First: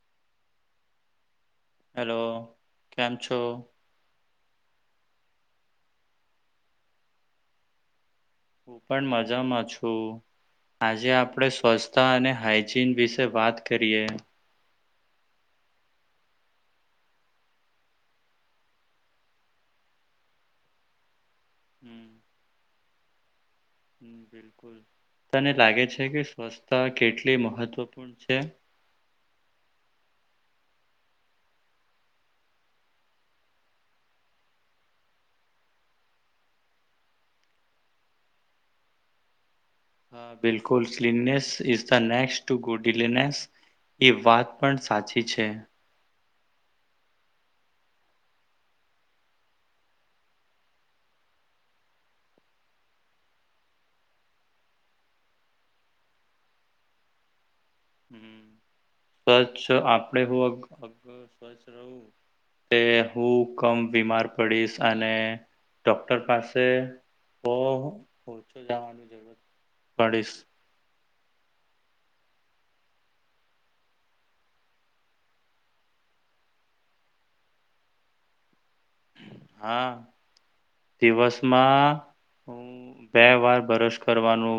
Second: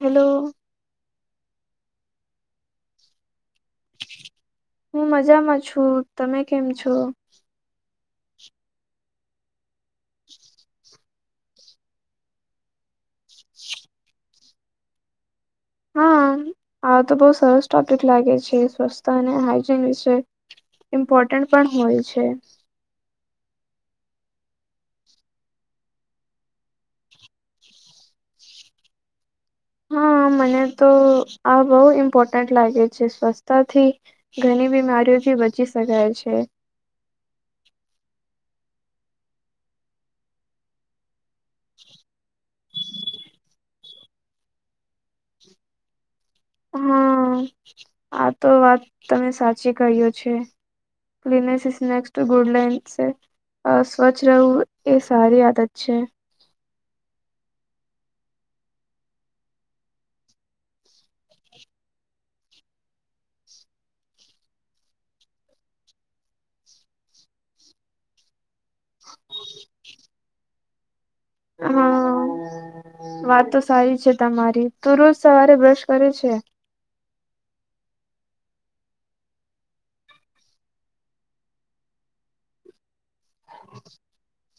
Hello. Hello કેમ છો. હું મજામાં છું તમે કેમ છો. હું પણ મજામાં છું આજે આપણે સ્વચ્છ તા અને હાઇજીન વિશે વાત કરીએ. હા આ તો બહ સરસ ટોપિક લાગે છે સ્વસ્થ અને હાઈજીન વિશે. ઇમ્પોર્ટન્ટ પણ હમ હોય છે. હમ્મ બિલકુલ તને લાગે છે કે સ્વસ્થતા કેટલી મહત્ત્વપૂર્ણ છે. હા મને તો આ બહુ ઇમ્પોર્ટન્ટ લાગે છે સ્વચ્છતાથી ઘણી બીમારીઓથી બચી શકાય છે. હ બિલકુલ cleanliness is the next to godliness. એ વાત પણ સાચી છે. હા આ તો વાત તમે સાચી કહ્યું છે. Cleanliness next to godliness એ. અ સ્વચ્છ રહેવું એ સારી આદત છે. હમ્મ સ્વચ્છ આપડે હું સ્વચ્છ [unintelligible] રહું. તે હું કમ બીમાર પડીશ અને ડોક્ટર પાસે ઓ ઓછો જવાની જરૂર પડીશ. હા. વાત તો સારી છે તમારી તું રોજ સવારે બ્રશ કરે છે. હા દિવસમાં હું બે વાર બ્રશ કરવાનો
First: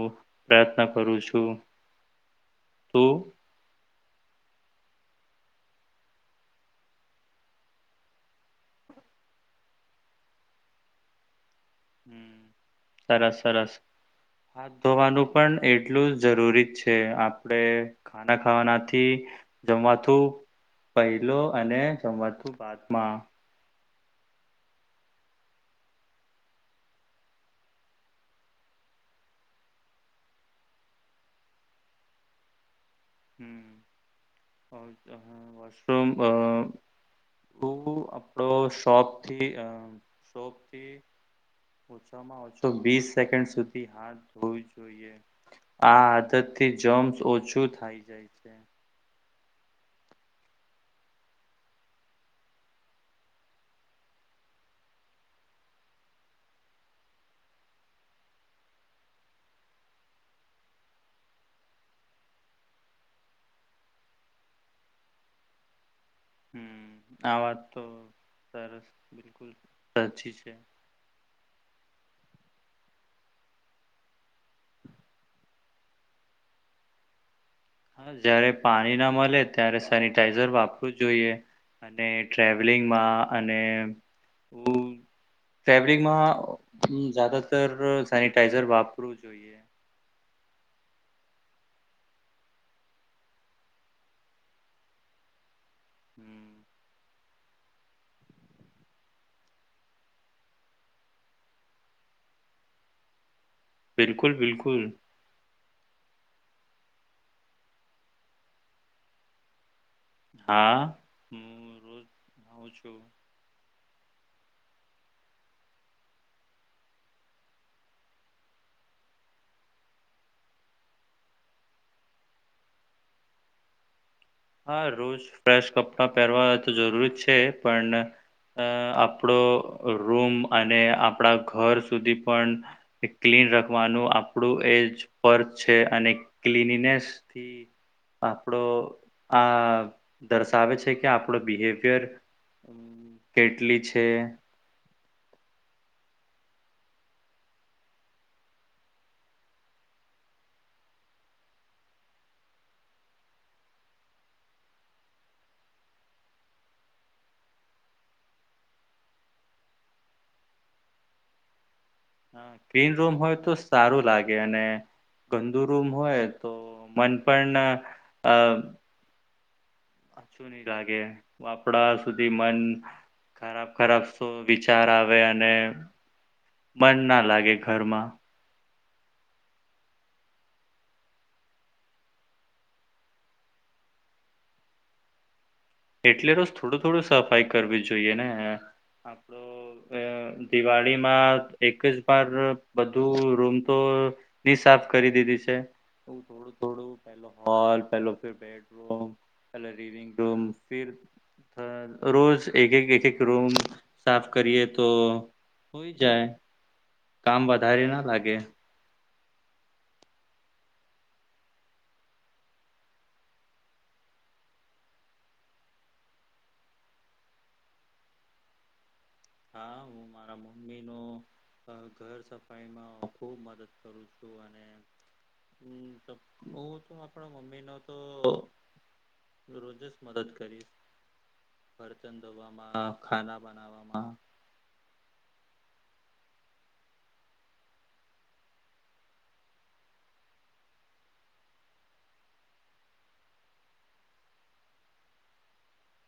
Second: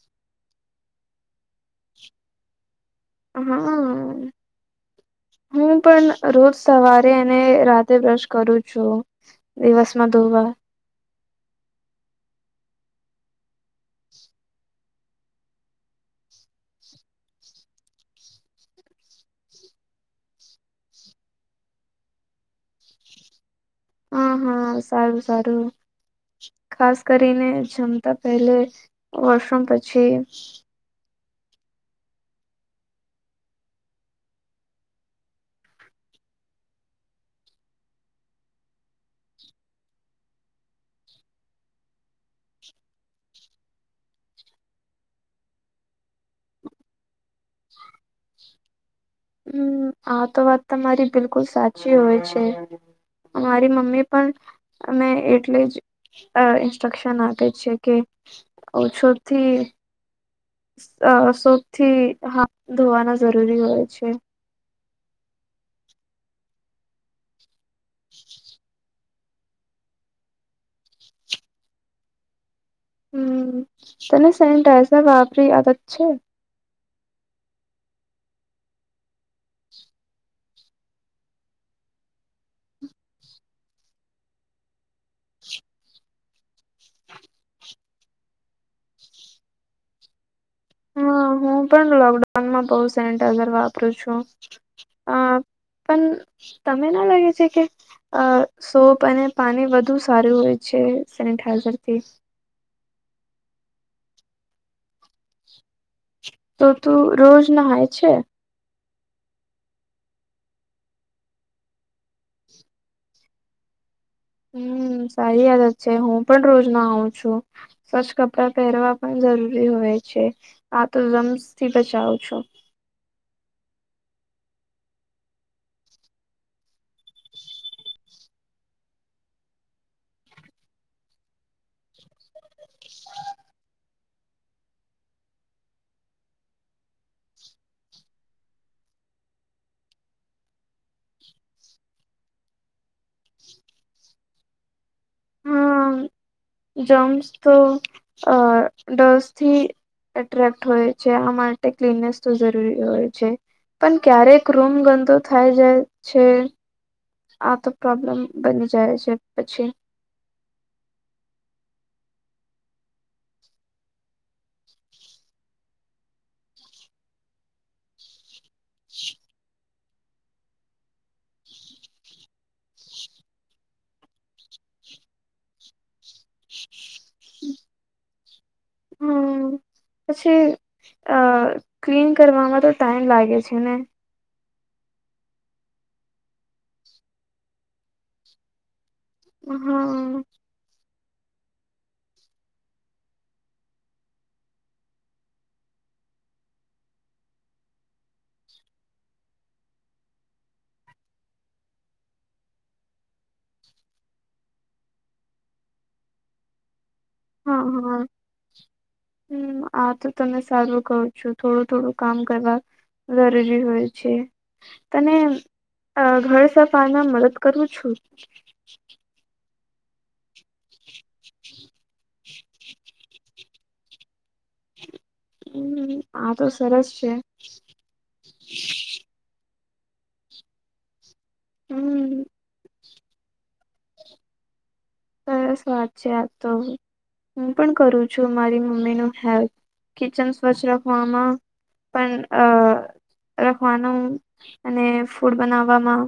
પ્રયત્ન કરું છું તું. હા. હું પણ રોજ સવારે અને રાતે બ્રશ કરું છું. દિવસ માં દો વાર. હમ્મ સરસ સરસ. હાથ ધોવાનું પણ એટલું જ જરૂરી છે આપડે ખાના ખાવાનાથી જમવા તું પહેલો અને સંવતું બાદમાં હા હા સારું સારું. ખાસ કરીને જમતા પહેલે વશરૂમ પછી. હમ્મ કારણ કે વોશરૂમ આ [unintelligible] આપડો શોપથી શોપથી ઓછામાં ઓછો વીસ સેકન્ડ સુધી હાથ ધોવી જોઈએ. આ આદત થી જમ્સ ઓછું થઈ જાય છે. હમ આતો વાત તમારી બિલકુલ સાચી હોય છે મારી મમ્મી પણ અમે એટલે જ અ ઇન્સ્ટ્રક્શન આપે છે કે ઓછોથી આ સૌથી હાથ ધોવાના જરૂરી હોય છે. હમ્મ આ વાત તો સરસ બિલકુલ સાચી છે. હમ તને સેનટાઈઝર વાપરી આદત છે હા જારે પાણી ના મળે ત્યારે સેનિટાઈઝર વાપરવું જ જોઈએ અને ટ્રાવલિંગમાં અને બ ફેબ્રિક માં જદાતર સેનિટાઈઝર વાપરવું જોઈએ હા હું પણ લોકડાઉનમાં બઉ સેનટાઈઝર વાપરું છું પણ હમ તને ના લાગે છે કે અ સોપ અને પાણી વધુ સારું હોય છે સેનિટાઈઝરથી બિલકુલ બિલકુલ તો તું રોજ નાાય છે હા હું રોજઉ છું હમ સારી વાયાદ જ છે હું પણ રોજમાં આવ છું સ્વચ્છ કપડાં પહેરવા પણ જરૂરી હોય છે આ તો રમ્સ થી બચાવું છો હા રોજ ફ્રેશ કપડાં પહેરવા તો જરૂરી છે પણ અ આપણો રૂમ અને આપણા ઘર સુધી પણ ક્લીન રખવાનું આપણું એજ પરર્થ છે અને ક્લીનીનેસથી આપણો આ દર્શાવે છે કે આપણો બિહેવિયર હમ કેટલી છે જોમસ તો અ ડસથી એટ્રેક્ટ હોય છે આ માટે ક્લીનનેસ તો જરૂરી હોય છે પણ ક્યારેક રૂમ ગંદો થાય જાય છે આ તો પ્રોબ્લેમ બની જાય છે પછી ક્રીન રૂમ હોય તો સારું લાગે અને ગંદુ રૂમ હોય તો મન પણ આ આછું નહી લાગે વાપડા સુધી મન ખરાબ ખરાબ શો વિચાર આવે અને મન ના લાગે ઘરમાં હમ પછી અ ક્લીન કરવામાં તો ટાઈમ લાગે છે ને એટલે રોજ થોડું થોડું સફાઈ કરવી જોઈએ ને આપડો હા દિવાળીમાં એક જ વાર બધું રૂમ તો ી સાફ કરી દીધી છે થોડું થોડું પેલો હોલ પે બેડરૂમ પે રીડિંગ રૂમ ફર રોજ એક એક એક એક રૂમ સાફ કરીએ તો હોય જાય કામ હા વધારે હા ના લાગે હમ આ તો તમે સારું કો છો થોડું થોડું કામ કરવા જરૂરી હોય છે તને ઘર સફાઈમાં મદદ કરું છું હા હું મારા મમ્મીનો ઘર સફાઈમાં ખૂબ મદદ કરું છું અને હમ આ હું સરસ તો છે. આપણો મમ્મી નો તો રોજ જ મદદ કરીશ ફર્ચન હમ દોવામાં ખાના બનાવવામાં સરસ વાત છે આતો હું પણ કરું છું મારી મમ્મી ન હેલ્થ કિચન સ્વચ્છ રાખવામાં પણ અ રખવાનું અને ફૂડ બનાવવામાં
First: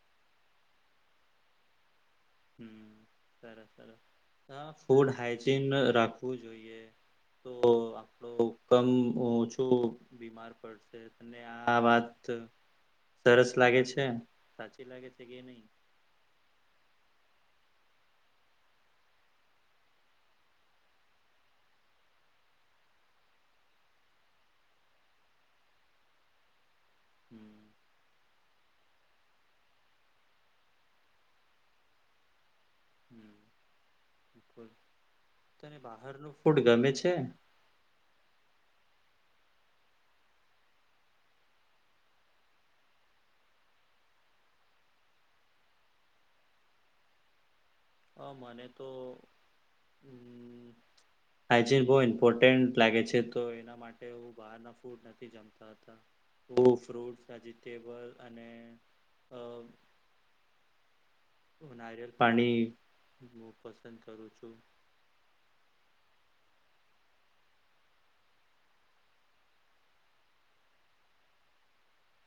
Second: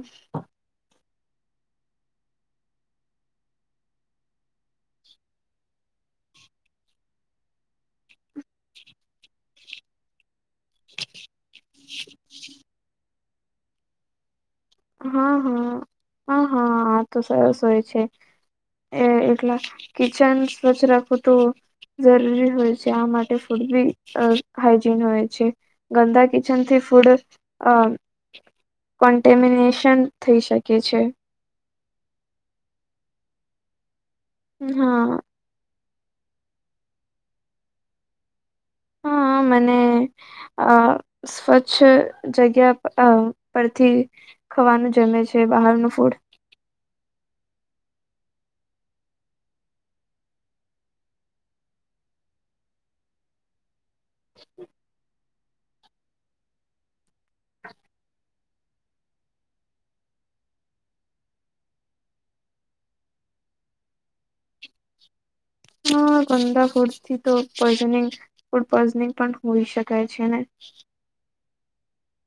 હ સરસ સરસ હ ફૂડ હાઇજીન રાખવું જોઈએ તો આપડો કમ ઓછું બીમાર તને આ વાત સરસ લાગે છે સાચી લાગે છે હા કે નહી હા હા હા આ તો સરસ હોય છે એ એટલા કિચન સ્વચ્છ રાખું તોું જરૂરી હોય છે આ માટે ફૂડ બી હાઈજીન હોય છે ગંદા કિચન થી ફૂડ હમ અ કોન્ટેમિનેશન થઈ શકે છે હમ બિલકુલ. હા તને બહાર નું ફૂડ ગમે છે હા મને અ સ્વચ્છ જગ્યા પરથી ખાવાનું જમે છે બહારનું ફૂડ હ મને તો હાજીન બહુ ઇમ્પોર્ટન્ટ લાગે છે તો એના માટે હું બહારના ફૂડ નથી જમતો ફ્રુટ વેજીિટેબલ અને તો નારિયલ પાણી હું પસંદ કરું છું હ ગંદા ફડ તો પઈજનિંગ ફૂડ પોઈઝનિંગ પણ હોઈ શકાય છે ને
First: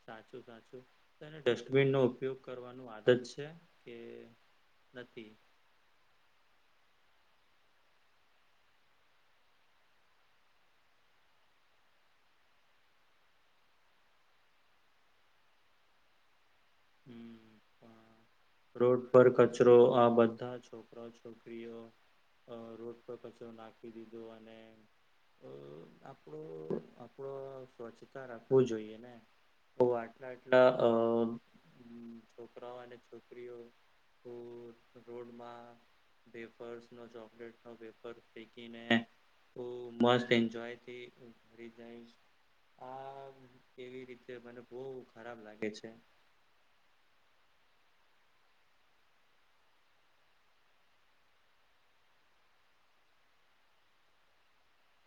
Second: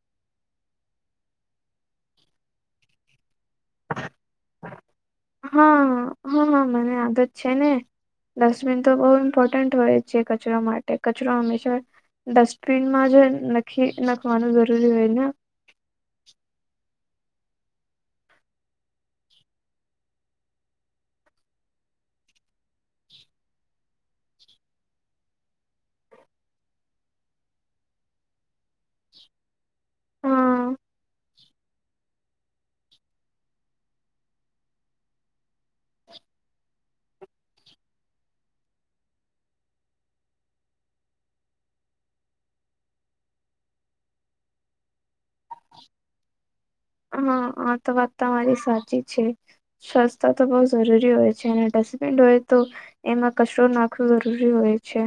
સાચું સાચું તેને ડસ્ટબિન નો ઉપયોગ કરવાનું આદત છે કે. નથી. હા હા હા મને આદ જ છે ને. ડસ્ટબિન તો બહુ ઇમ્પોર્ટન્ટ હોય છે કચરો માટે કચરો હંમેશા. ડસ્ટબિનમાં જે નખી નખવાનું જરૂરી હોય ને. હમ તો. રોડ પર કચરો આ બધા છોકરા છોકરીઓ રોડ પર કચરો. રાખી દીધું અને. અ આપણું આપડો સ્વચ્છતા રાખવું જોઈએ ને. તો આટલા હા આટલા અ છોકરાઓ અને. છોકરીઓ રોડમાં પેપર્સ. ચોકલેટ ન પેપર ફેકીને મસ્ત એન્જોયથી. આ કેવી રીતે મને બહ ખરાબ લાગે છે. હા આ તો વાત અરી સાચી છે. સ્વસ્તા તો બહ જરૂરી હોય છે અને ડસ્ટબિન હોય તો. એમાં કચરો નાખવો જરૂરી હોય છે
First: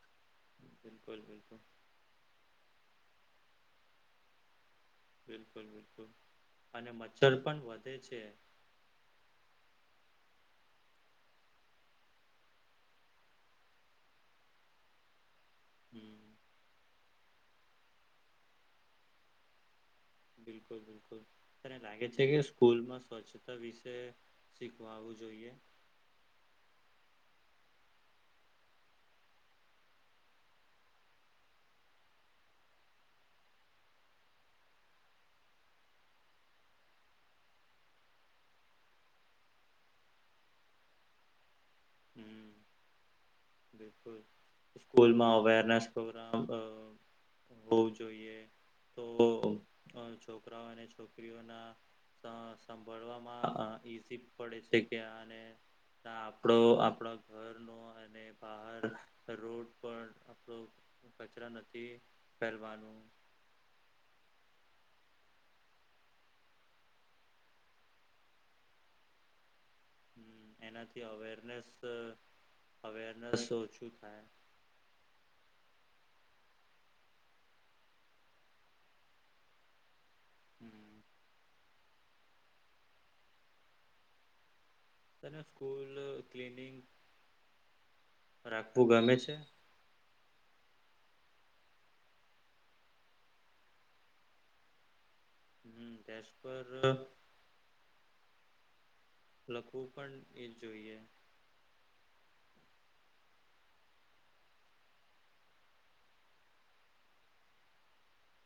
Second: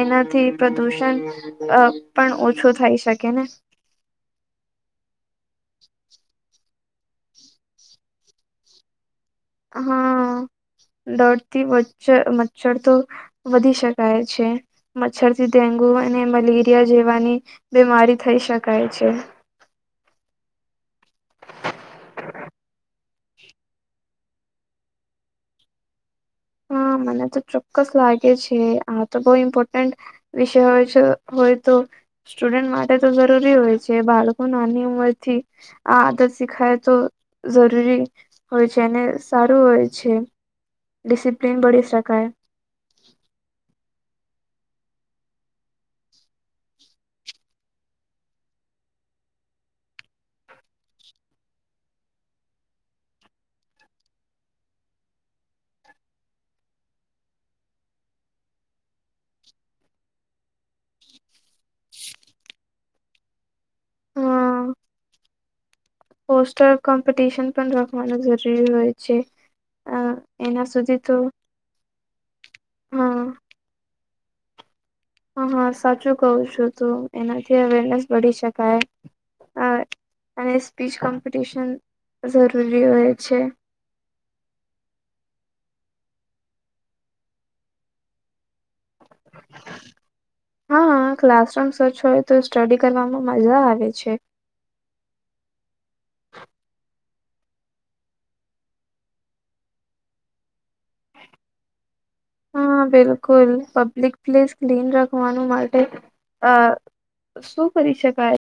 એનાથી. પ્રદૂષણ બિલકુલ બિલકુલ પણ ઓછું થઈ શકે ને. બિલકુલ બિલકુલ અને મચ્છર પણ વધે છે. હા. દોડથી્ચ મચ્છર તો વધી શકાય છે. મચ્છર થી ડેન્ગુ અને હમ મલેરિયા જેવાની બીમારી થઈ શકાય છે. બિલકુલ બિલકુલ. તને લાગે છે કે સ્કૂલમાં સ્વચ્છતા વિષ શીખવાવું જોઈએ. હા મને તો ચોક્કસ લાગે છે આ તો બહ ઇમ્પોર્ટન્ટ. વિષય હોય હોય તો. સ્ટુડન્ટ માટે તો જરૂરી હોય છે બાળકો નાની ઉંમરથી. આ આદત શીખાય તો જરૂરી હોય છે અને સારું હોય છે. ડિસિપ્લિન બડી શકાય હમ બિલકુલ સ્કૂલમાં અવેરનેસ પ્રોગ્રામ. હોવું જોઈએ તો છોકરાઓ અને છોકરીઓ. સાભળવામાં ઈઝી પડે છે કે. ત આપડો આપણા ઘર નો અને. બહાર રોડ પણ આપણો કચરા નથી ફેરવાનું. હમ. પોસ્ટર કોમ્પિટિશન પણ રખવાનું જરૂરી હોય છે. અ એના હ સુધી એનાથી તો અવેરનેસ હા અવેરનેસ ઓછું થાય. હ હા સાચું કહું છું તું એનાથી અવેરનેસ બડી શકાય હ. અને હમ સ્પીચ કોમ્પિટિશન જરૂરી હોય છે. તને સ્કૂલ ક્લીનિંગ. રાખવુ ગમે છે. હા ક્લાસરૂમ સ્વચ્છ હોય તો સ્ટડી કરવામાં મજા આવે છે. હમ્મ [unintelligible] પર. લખવું પણ એજ જોઈએ. હા બિલકુલ પબ્લિક પ્લેસ ક્લીન રાખવાનું માટે અ. શું કરી શકાય.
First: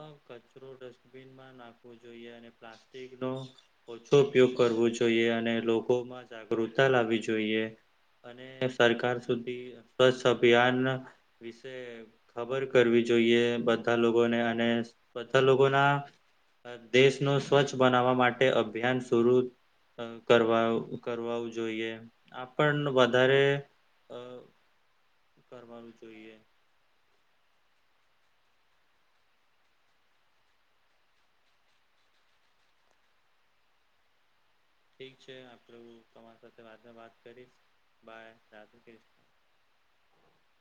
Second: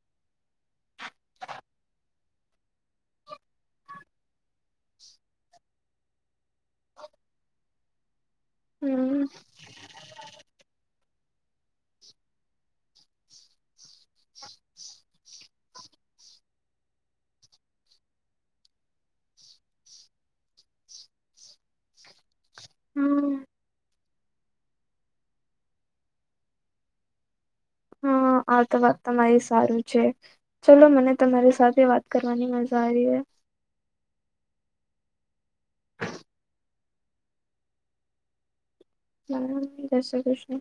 અ કચરો ડસ્ટબિનમાં નાખવો જોઈએ અને પ્લાસ્ટિક નો. ઓછો ઉપયોગ કરવો જોઈએ અને લોકોમાં જાગૃતતા લાવવી જોઈએ. અને સરકાર હમ સુધી સ્વચ્છ અભિયાન. વિશે ખબર કરવી જોઈએ બધા લોકોને. અને બધા લોકો ના. દેશનું સ્વચ્છ બનાવવા માટે અભિયાન સુરુ કરવા કરવાવું જોઈએ આપણ હમ વધારે અ કરવાનું જોઈએ હા આ તો વાત તમારી સારું છે ચલો મને તમારી સાથે વાત કરવાની મજા આવી ર હ ઠીક છે આપણે તમારી સાથે વાતને વાત કરીશ બાય [unintelligible] [unintelligible] જય શ્રી કૃષ્ણ